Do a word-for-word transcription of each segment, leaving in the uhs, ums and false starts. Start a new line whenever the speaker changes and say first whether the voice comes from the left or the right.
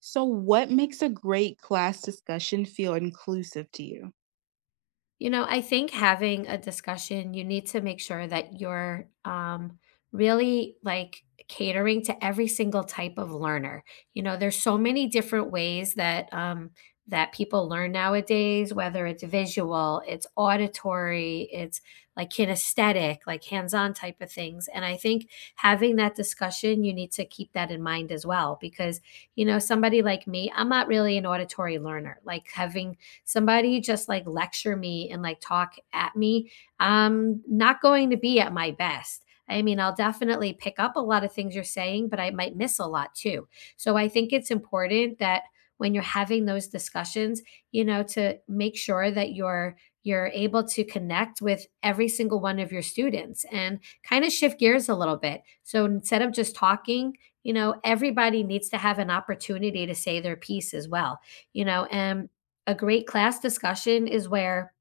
right: So, what makes a great class discussion feel inclusive to you?
left: You know, I think having a discussion, you need to make sure that you're um, really like catering to every single type of learner. You know, there's so many different ways that um, that people learn nowadays, whether it's visual, it's auditory, it's like kinesthetic, like hands-on type of things. And I think having that discussion, you need to keep that in mind as well, because you know, somebody like me, I'm not really an auditory learner. Like having somebody just like lecture me and like talk at me, I'm not going to be at my best. I mean, I'll definitely pick up a lot of things you're saying, but I might miss a lot too. So I think it's important that when you're having those discussions, you know, to make sure that you're you're able to connect with every single one of your students and kind of shift gears a little bit. So instead of just talking, you know, everybody needs to have an opportunity to say their piece as well, you know, and a great class discussion is where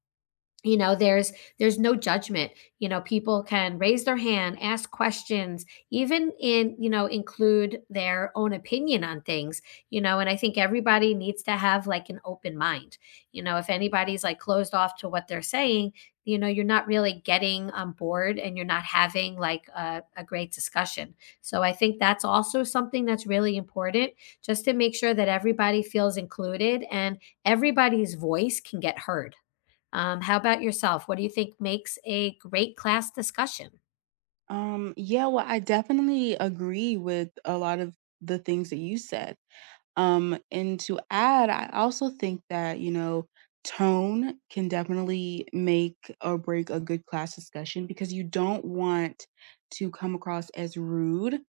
left: you know there's there's no judgment, you know, people can raise their hand, ask questions, even in, you know, include their own opinion on things, you know. And I think everybody needs to have like an open mind, you know. If anybody's like closed off to what they're saying, you know, you're not really getting on board and you're not having like a, a great discussion, so I think that's also something that's really important, just to make sure that everybody feels included and everybody's voice can get heard. Um, how about yourself? What do you think makes a great class discussion?
right: Um, yeah, well, I definitely agree with a lot of the things that you said. Um, and to add, I also think that, you know, tone can definitely make or break a good class discussion because you don't want to come across as rude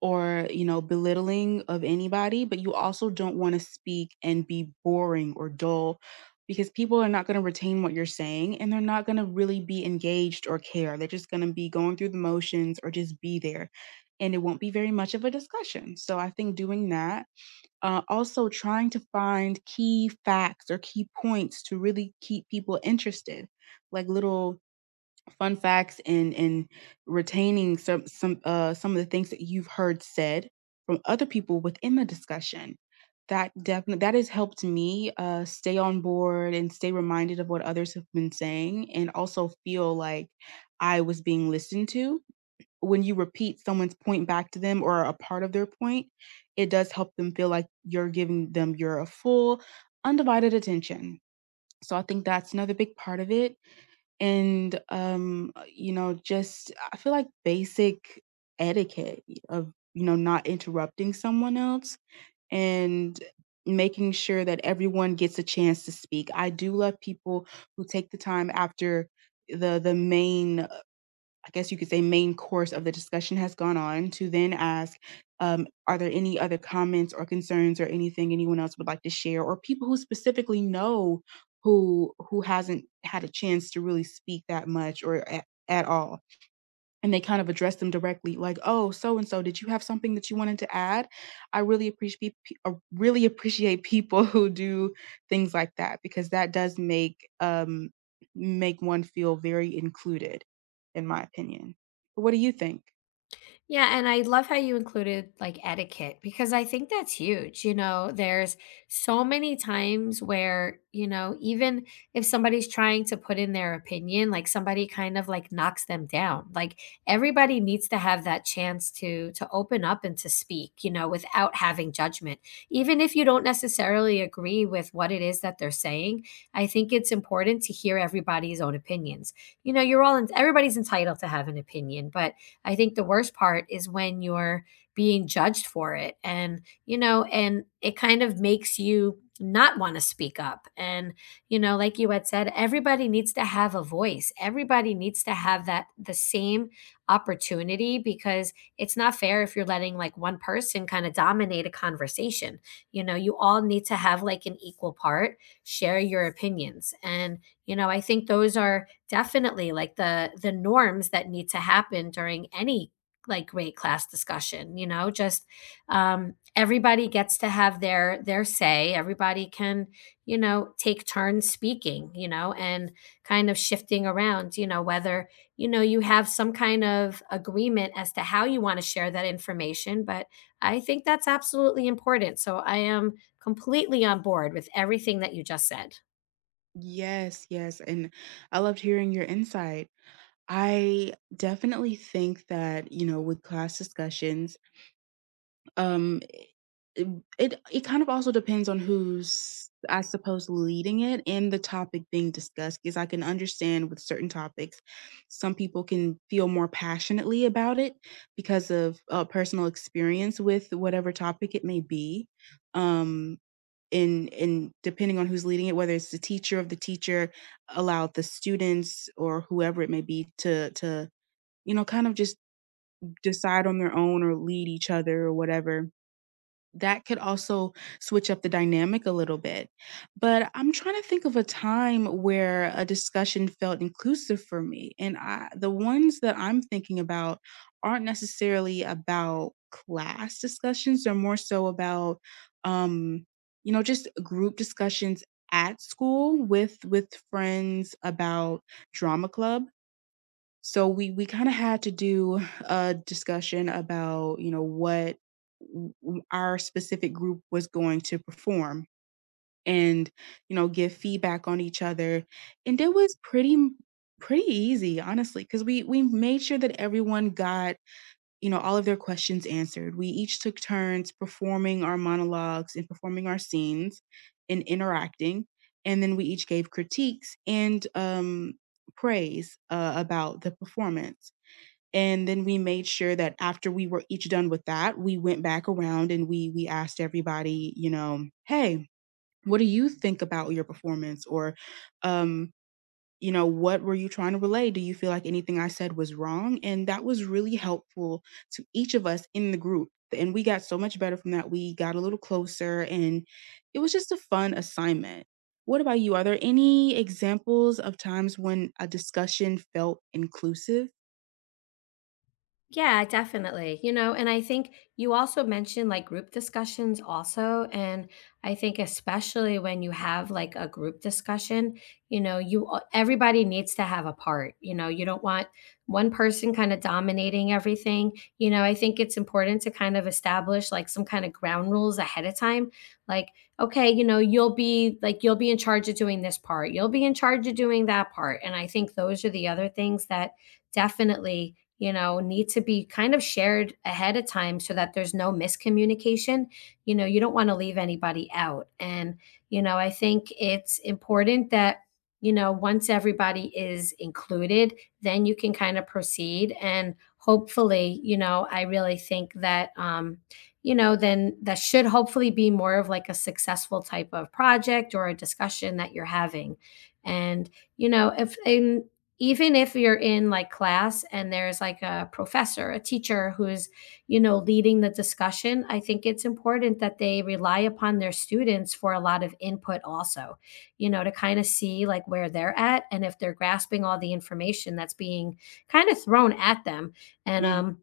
right: or, you know, belittling of anybody, but you also don't want to speak and be boring or dull, because people are not going to retain what you're saying and they're not going to really be engaged or care. They're just going to be going through the motions or just be there, and it won't be very much of a discussion. So I think doing that, uh, also trying to find key facts or key points to really keep people interested, like little fun facts, and and retaining some some uh some of the things that you've heard said from other people within the discussion, that definitely, that has helped me uh stay on board and stay reminded of what others have been saying, and also feel like I was being listened to. When you repeat someone's point back to them, or a part of their point, it does help them feel like you're giving them your full undivided attention. So I think that's another big part of it. And, um, uh, you know, just I feel like basic etiquette of, you know, not interrupting someone else, and making sure that everyone gets a chance to speak. I do love people who take the time, after the the main, I guess you could say, main course of the discussion has gone on, to then ask, um, are there any other comments or concerns or anything anyone else would like to share, or people who specifically know who who hasn't had a chance to really speak that much or at, at all, and they kind of address them directly, like, oh, so and so did you have something that you wanted to add? I really appreciate pe- uh, really appreciate people who do things like that, because that does make um make one feel very included, in my opinion. But what do you think?
left: Yeah, and I love how you included like etiquette because I think that's huge. You know, there's so many times where, you know, even if somebody's trying to put in their opinion, like somebody kind of like knocks them down. Like everybody needs to have that chance to to open up and to speak, you know, without having judgment. Even if you don't necessarily agree with what it is that they're saying, I think it's important to hear everybody's own opinions. You know, you're all in, everybody's entitled to have an opinion, but I think the worst part is when you're being judged for it. And, you know, and it kind of makes you not want to speak up. And, you know, like you had said, everybody needs to have a voice. Everybody needs to have that the same opportunity because it's not fair if you're letting like one person kind of dominate a conversation. You know, you all need to have like an equal part, share your opinions. And you know, I think those are definitely like the the norms that need to happen during any like great class discussion, you know, just um everybody gets to have their their say. Everybody can, you know, take turns speaking, you know, and kind of shifting around, you know, whether, you know, you have some kind of agreement as to how you want to share that information, but I think that's absolutely important. So I am completely on board with everything that you just said.
right: Yes, yes, and I loved hearing your insight. I definitely think that, you know, with class discussions, um it it it kind of also depends on who's, I suppose, leading it, and the topic being discussed, because I can understand, with certain topics, some people can feel more passionately about it because of, uh, personal experience with whatever topic it may be. Um, and and depending on who's leading it, whether it's the teacher, of the teacher, allow the students or whoever it may be to to, you know, kind of just decide on their own or lead each other or whatever, that could also switch up the dynamic a little bit. But I'm trying to think of a time where a discussion felt inclusive for me. And I, the ones that I'm thinking about aren't necessarily about class discussions, they're more so about, um, you know, just group discussions at school with with friends about drama club. So we we kind of had to do a discussion about, you know, what w- w- our specific group was going to perform, and, you know, give feedback on each other. And it was pretty m- pretty easy, honestly, cuz we we made sure that everyone got, you know, all of their questions answered. We each took turns performing our monologues and performing our scenes and interacting. And then we each gave critiques and um praise, uh, about the performance. And then we made sure that after we were each done with that, we went back around and we we asked everybody, you know, hey, what do you think about your performance, or, um you know, what were you trying to relay, do you feel like anything I said was wrong? And that was really helpful to each of us in the group, and we got so much better from that. We got a little closer, and it was just a fun assignment. What about you, are there any examples of times when a discussion felt inclusive?
left: Yeah, definitely. You know, and I think you also mentioned like group discussions also. And I think especially when you have like a group discussion, you know, you a- everybody needs to have a part. You know, you don't want one person kind of dominating everything. You know, I think it's important to kind of establish like some kind of ground rules ahead of time. Like, okay, you know, you'll be like you'll be in charge of doing this part. You'll be in charge of doing that part. And I think those are the other things that definitely you know, need to be kind of shared ahead of time so that there's no miscommunication. You know, you don't want to leave anybody out. And, you know, I think it's important that, you know, once everybody is included, then you can kind of proceed. And hopefully, you know, I really think that, um, you know, then that should hopefully be more of like a successful type of project or a discussion that you're having. And, you know, if, and even if you're in like class and there's like a professor, a teacher who's, you know, leading the discussion, I think it's important that they rely upon their students for a lot of input also, you know, to kind of see like where they're at and if they're grasping all the information that's being kind of thrown at them. And,
right: Mhm.
left: um,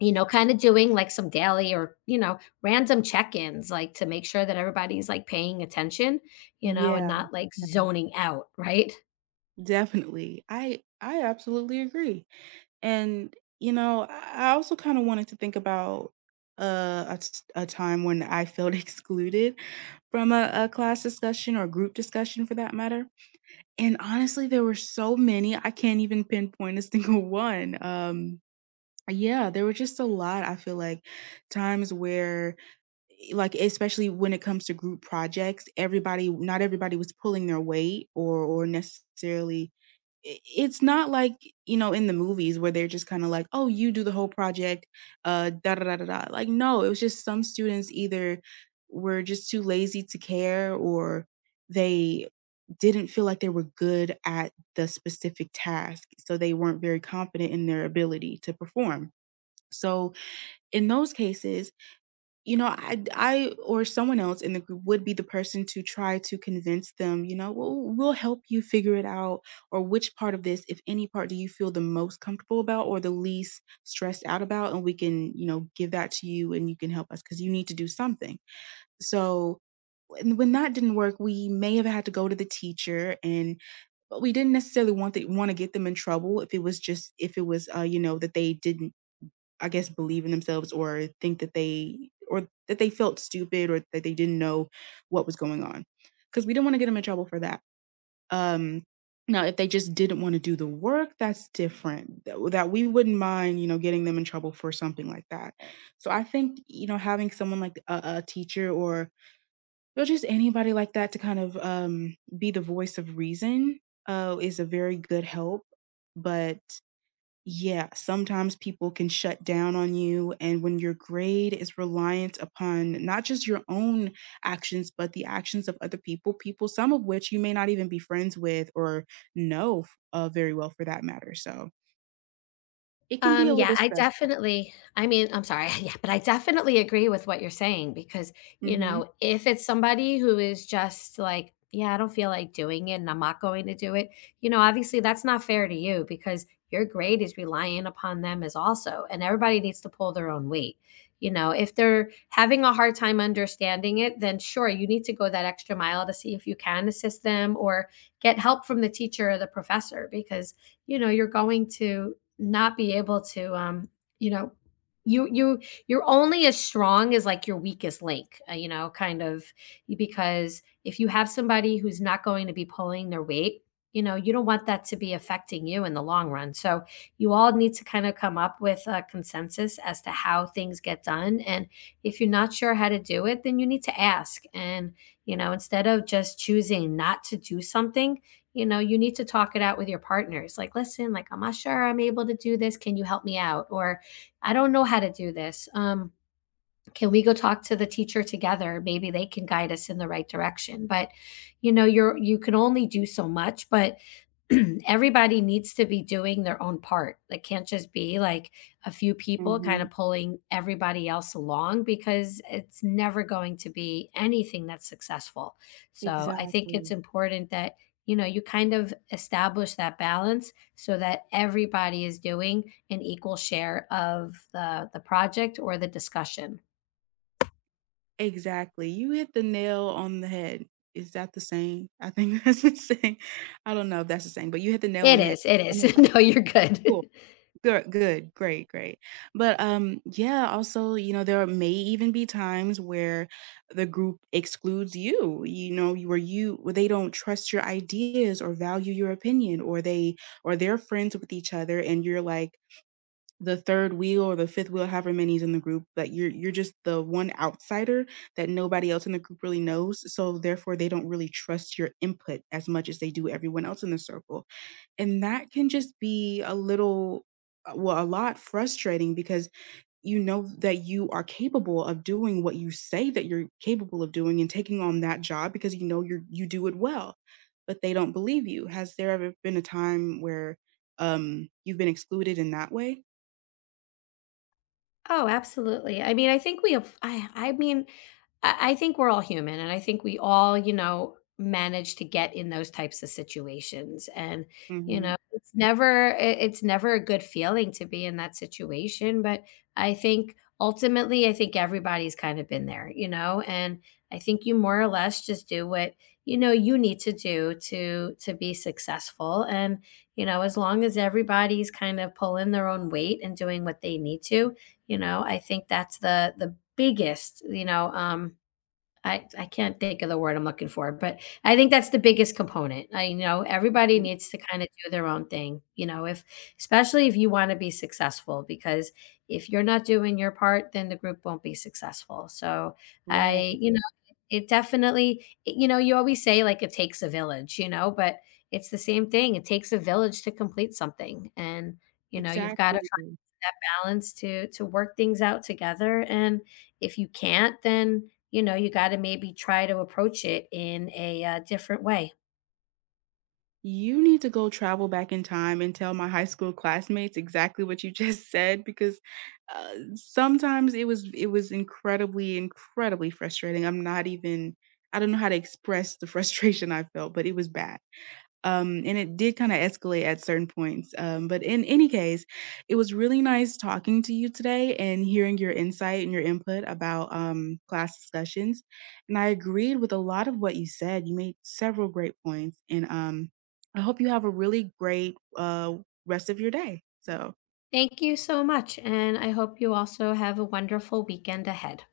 left: you know, kind of doing like some daily or, you know, random check ins, like to make sure that everybody's like paying attention, you know, and
right: Yeah,
left: not like zoning out, right?
right: definitely. I I absolutely agree. And you know, I I also kind of wanted to think about, uh, a s- a time when I felt excluded from a, a class discussion or group discussion, for that matter. And honestly, there were so many I can't even pinpoint a single one. Um, Uh, Yeah, there were just a lot, I feel like, times where e like, especially when it comes to group projects, everybody, not everybody was pulling their weight or or necessarily, I it's not like, you know, in the movies where they're just kinda like, "Oh, you do the whole project, uh, da da da da da." Like, no, it was just some students either were just too lazy to care, or they didn't feel like they were good at the specific task, so they weren't very confident in their ability to perform. So in those cases, you know, I I or someone else in the group would be the person to try to convince them, you know, well, we'll help you figure it out, or which part of this, if any part do you feel the most comfortable about or the least stressed out about, and we can, you know, give that to you and you can help us, cuz you need to do something. So when when that didn't work, we may have had to go to the teacher. And but we didn't necessarily want to want to get them in trouble, if it was just, if it was, uh you know, that they didn't, I guess, believe in themselves, or think that they, or that they felt stupid, or that they didn't know what was going on. Because we didn't want to get them in trouble for that. Um, Now, if they just didn't want to do the work, that's different. That, that we wouldn't mind, you know, getting them in trouble for something like that. So I think, you know, having someone like a, a teacher, or you know, just anybody like that to kind of, um, be the voice of reason, uh, is a very good help. But yeah, sometimes people can shut down on you. And when your grade is reliant upon not just your own actions, but the actions of other people, people some of which you may not even be friends with or know uh, very well, for that matter. So it can be
left: Um,
right: a
left: yeah,
right: little
left: I
right: stressful.
left: definitely, I mean, I'm sorry, yeah, but I definitely agree with what you're saying because, you
right: Hmm.
left: know, if it's somebody who is just like, yeah, I don't feel like doing it and I'm not going to do it, you know, obviously that's not fair to you because your grade is relying upon them as also, and everybody needs to pull their own weight. You know, if they're having a hard time understanding it, then sure, you need to go that extra mile to see if you can assist them or get help from the teacher or the professor because you know you're going to not be able to um you know you you you're only as strong as like your weakest link, uh, you know, kind of, because if you have somebody who's not going to be pulling their weight, you know you don't want that to be affecting you in the long run. So you all need to kind of come up with a consensus as to how things get done. And if you're not sure how to do it then you need to ask. And you know, instead of just choosing not to do something, you know, you need to talk it out with your partners. Like, listen, like, I'm not sure I'm able to do this. Can you help me out? Or I don't know how to do this. Um, can we go talk to the teacher together? Maybe they can guide us in the right direction. But, you know, you're you can only do so much, but everybody needs to be doing their own part. It can't just be like a few people kind
right: Mm-hmm.
left: of pulling everybody else along because it's never going to be anything that's successful. So I think it's
right: Exactly.
left: important that you know you kind of establish that balance so that everybody is doing an equal share of the the project or the discussion.
right: Exactly. You hit the nail on the head. Is that the saying? I think that's the saying. I don't know if that's the saying, but you hit the nail
left: It
right: on the head.
left: is. It
right: On the
left: is.
right: target.
left: No, you're
right: Cool.
left: good.
right: Good, good, great, great. But um, yeah, also, you know, there may even be times where the group excludes you, you know, you where you where they don't trust your ideas or value your opinion, or they, or they're friends with each other and you're like, the third wheel or the fifth wheel, however many is in the group, that you're you're just the one outsider that nobody else in the group really knows. So therefore they don't really trust your input as much as they do everyone else in the circle. And that can just be a little, uh, well, a lot frustrating, because you know that you are capable of doing what you say that you're capable of doing and taking on that job, because you know you you do it well, but they don't believe you. Has there ever been a time where, um, you've been excluded in that way?
left: Oh, absolutely. I mean, I think we have, I, I mean, I, I think we're all human and I think we all, you know, manage to get in those types of situations. And, you
right: Hmm.
left: know, it's never, it- it's never a good feeling to be in that situation. But I think ultimately, I think everybody's kind of been there, you know, and I think you more or less just do what, you know, you need to do to, to be successful. And, you know, as long as everybody's kind of pulling their own weight and doing what they need to, you know, I think that's the the biggest, you know um I I can't think of the word I'm looking for, but I think that's the biggest component. I, you know, everybody needs to kind of do their own thing, you know, if, especially if you want to be successful, because if you're not doing your part, then the group won't be successful. So
right: Right.
left: I, you know, it definitely, it- you know, you always say like it takes a village, you know, but it's the same thing. It takes a village to complete something, and you know, you've got to
right: Exactly.
left: find that balance to to work things out together. And if you can't, then you know, you got to maybe try to approach it in a, uh, different way.
right: You need to go travel back in time and tell my high school classmates exactly what you just said, because, uh, sometimes it was it was incredibly, incredibly frustrating. I'm not even, I don't know how to express the frustration I felt, but it was bad. Um, and it did kinda escalate at certain points, um, but in any case, it was really nice talking to you today and hearing your insight and your input about, um, class discussions, and I agreed with a lot of what you said. You made several great points, and, um, I hope you have a really great, uh, rest of your day. So
left: Thank you so much. And I hope you also have a wonderful weekend ahead.